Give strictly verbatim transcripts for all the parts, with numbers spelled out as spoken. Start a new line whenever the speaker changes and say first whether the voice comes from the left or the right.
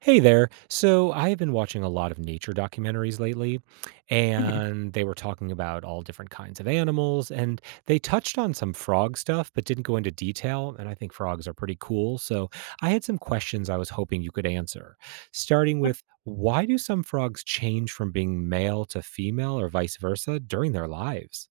right: Hey there. So I've been watching a lot of nature documentaries lately,
left: Mhm.
right: and they were talking about all different kinds of animals, and they touched on some frog stuff, but didn't go into detail. And I think frogs are pretty cool. So I had some questions I was hoping you could answer, starting with why do some frogs change from being male to female or vice versa during their lives?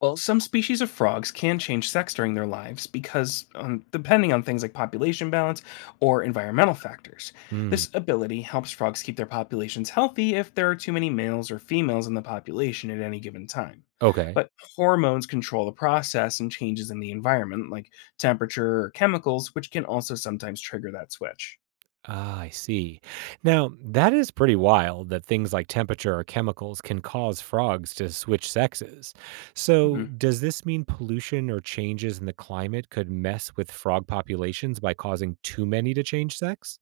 left: Well, some species of frogs can change sex during their lives because, um, depending on things like population balance or environmental factors,
right: Hmm.
left: this ability helps frogs keep their populations healthy if there are too many males or females in the population at any given time.
right: Okay.
left: But hormones control the process and changes in the environment, like temperature or chemicals, which can also sometimes trigger that switch.
right: Ah, I see. Now, that is pretty wild that things like temperature or chemicals can cause frogs to switch sexes. So,
left: Mhm.
right: does this mean pollution or changes in the climate could mess with frog populations by causing too many to change sex?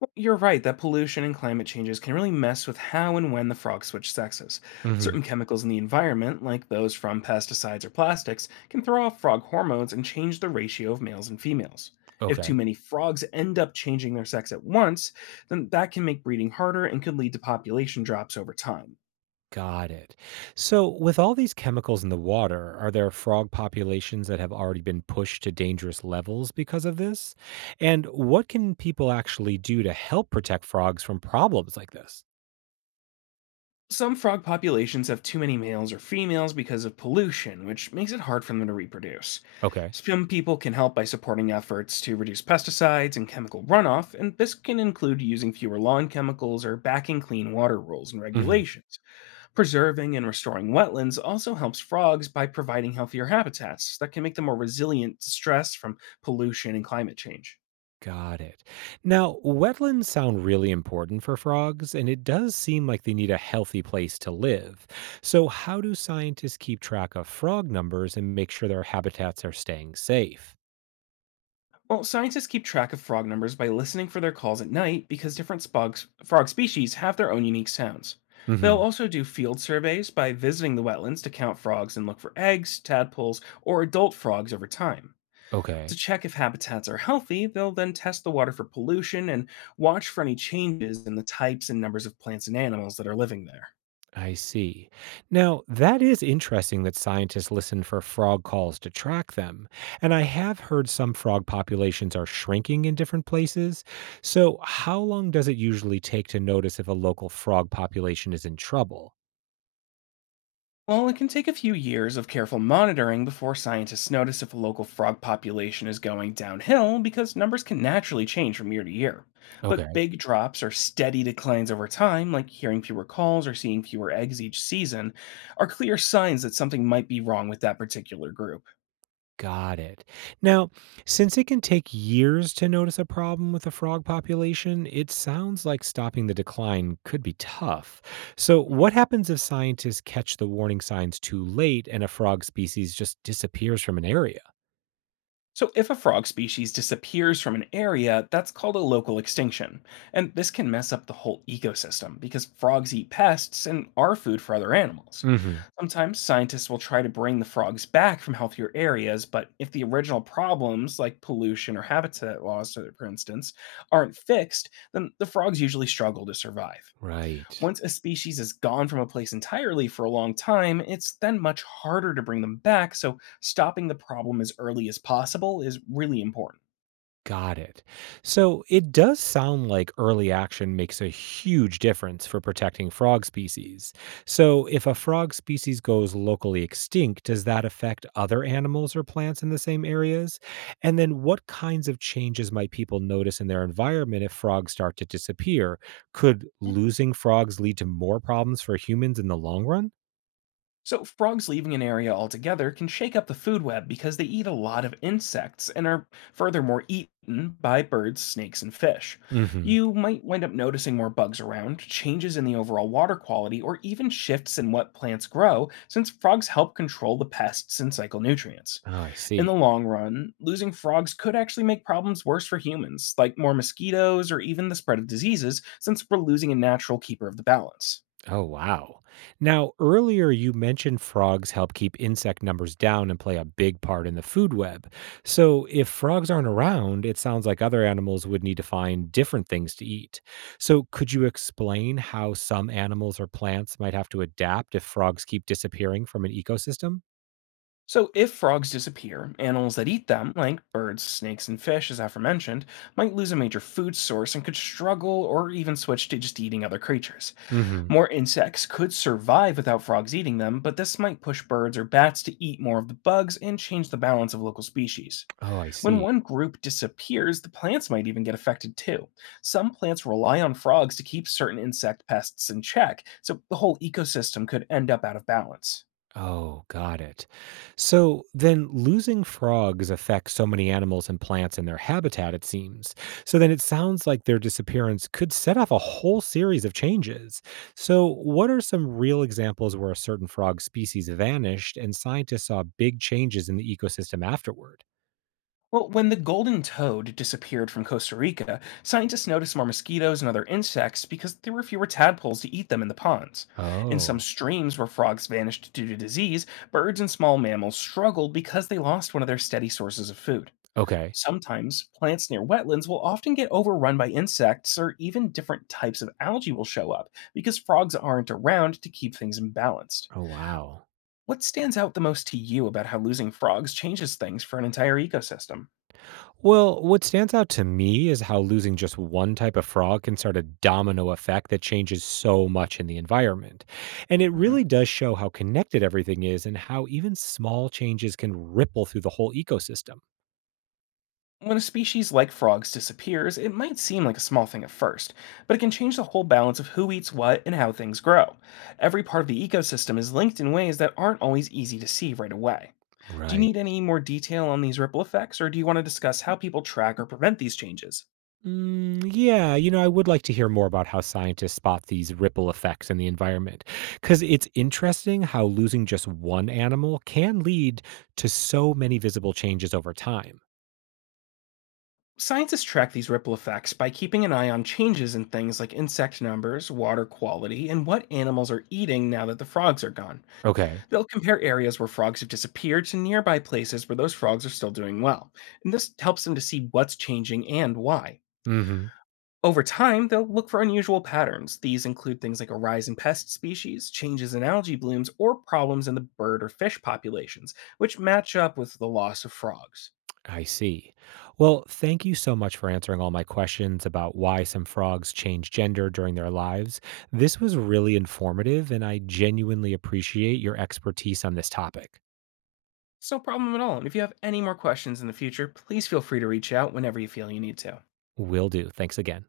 left: Well, you're right that pollution and climate changes can really mess with how and when the frogs switch sexes.
right: Hmm.
left: Certain chemicals in the environment, like those from pesticides or plastics, can throw off frog hormones and change the ratio of males and females. If too
right: Okay,
left: many frogs end up changing their sex at once, then that can make breeding harder and could lead to population drops over time.
right: got it. So, with all these chemicals in the water, are there frog populations that have already been pushed to dangerous levels because of this? And what can people actually do to help protect frogs from problems like this?
left: Some frog populations have too many males or females because of pollution, which makes it hard for them to reproduce.
right: Okay.
left: Some people can help by supporting efforts to reduce pesticides and chemical runoff, and this can include using fewer lawn chemicals or backing clean water rules and
right: Mhm.
left: regulations. Preserving and restoring wetlands also helps frogs by providing healthier habitats that can make them more resilient to stress from pollution and climate change.
right: Got it. Now, wetlands sound really important for frogs, and it does seem like they need a healthy place to live. So, how do scientists keep track of frog numbers and make sure their habitats are staying safe?
left: Well, scientists keep track of frog numbers by listening for their calls at night because different spugs, frog species have their own unique sounds. They'll
right: Hmm.
left: also do field surveys by visiting the wetlands to count frogs and look for eggs, tadpoles, or adult frogs over time. To
right: Okay,
left: check if habitats are healthy, they'll then test the water for pollution and watch for any changes in the types and numbers of plants and animals that are living there.
right: I see. Now, that is interesting that scientists listen for frog calls to track them. And I have heard some frog populations are shrinking in different places. So, how long does it usually take to notice if a local frog population is in trouble?
left: Well, it can take a few years of careful monitoring before scientists notice if a local frog population is going downhill because numbers can naturally change from year to year. But
right: Okay,
left: big drops or steady declines over time, like hearing fewer calls or seeing fewer eggs each season, are clear signs that something might be wrong with that particular group.
right: got it. Now, since it can take years to notice a problem with a frog population, it sounds like stopping the decline could be tough. So, what happens if scientists catch the warning signs too late and a frog species just disappears from an area?
left: So, if a frog species disappears from an area, that's called a local extinction. And this can mess up the whole ecosystem because frogs eat pests and are food for other animals.
right: Hmm.
left: Sometimes scientists will try to bring the frogs back from healthier areas, but if the original problems, like pollution or habitat loss, uh, for instance, aren't fixed, then the frogs usually struggle to survive.
right: Right.
left: Once a species is gone from a place entirely for a long time, it's then much harder to bring them back, so stopping the problem as early as possible is really important.
right: Got it. So it does sound like early action makes a huge difference for protecting frog species. So if a frog species goes locally extinct, does that affect other animals or plants in the same areas? And then what kinds of changes might people notice in their environment if frogs start to disappear? Could losing frogs lead to more problems for humans in the long run?
left: So, frogs leaving an area altogether can shake up the food web because they eat a lot of insects and are furthermore eaten by birds, snakes, and fish.
right: Mhm.
left: You might wind up noticing more bugs around, changes in the overall water quality, or even shifts in what plants grow, since frogs help control the pests and cycle nutrients.
right: Oh, I
left: In the
right: see.
left: long run, losing frogs could actually make problems worse for humans, like more mosquitoes or even the spread of diseases, since we're losing a natural keeper of the balance.
right: Oh, wow. Now, earlier you mentioned frogs help keep insect numbers down and play a big part in the food web. So, if frogs aren't around, it sounds like other animals would need to find different things to eat. So, could you explain how some animals or plants might have to adapt if frogs keep disappearing from an ecosystem?
left: So, if frogs disappear, animals that eat them, like birds, snakes, and fish, as aforementioned, might lose a major food source and could struggle or even switch to just eating other creatures.
right: Hmm.
left: More insects could survive without frogs eating them, but this might push birds or bats to eat more of the bugs and change the balance of local species.
right: Oh, I
left: When
right: see.
left: one group disappears, the plants might even get affected too. Some plants rely on frogs to keep certain insect pests in check, so the whole ecosystem could end up out of balance.
right: Oh, got it. So then losing frogs affects so many animals and plants in their habitat, it seems. So then it sounds like their disappearance could set off a whole series of changes. So, what are some real examples where a certain frog species vanished and scientists saw big changes in the ecosystem afterward?
left: Well, when the golden toad disappeared from Costa Rica, scientists noticed more mosquitoes and other insects because there were fewer tadpoles to eat them in the ponds. In some
right: Oh,
left: streams where frogs vanished due to disease, birds and small mammals struggled because they lost one of their steady sources of food.
right: okay.
left: Sometimes plants near wetlands will often get overrun by insects, or even different types of algae will show up because frogs aren't around to keep things balanced.
right: Oh, wow.
left: What stands out the most to you about how losing frogs changes things for an entire ecosystem?
right: Well, what stands out to me is how losing just one type of frog can start a domino effect that changes so much in the environment. And it really
left: Hmm.
right: does show how connected everything is and how even small changes can ripple through the whole ecosystem.
left: When a species like frogs disappears, it might seem like a small thing at first, but it can change the whole balance of who eats what and how things grow. Every part of the ecosystem is linked in ways that aren't always easy to see right away. Do you need
right: Right.
left: any more detail on these ripple effects, or do you want to discuss how people track or prevent these changes?
right: Mm, yeah, you know, I would like to hear more about how scientists spot these ripple effects in the environment because it's interesting how losing just one animal can lead to so many visible changes over time.
left: Scientists track these ripple effects by keeping an eye on changes in things like insect numbers, water quality, and what animals are eating now that the frogs are gone.
right: Okay.
left: They'll compare areas where frogs have disappeared to nearby places where those frogs are still doing well. And this helps them to see what's changing and why.
right: Mm hmm.
left: Over time, they'll look for unusual patterns. These include things like a rise in pest species, changes in algae blooms, or problems in the bird or fish populations, which match up with the loss of frogs.
right: I see. Well, thank you so much for answering all my questions about why some frogs change gender during their lives. This was really informative, and I genuinely appreciate your expertise on this topic.
left: It's no problem at all, and if you have any more questions in the future, please feel free to reach out whenever you feel you need to.
right: Will do. Thanks again.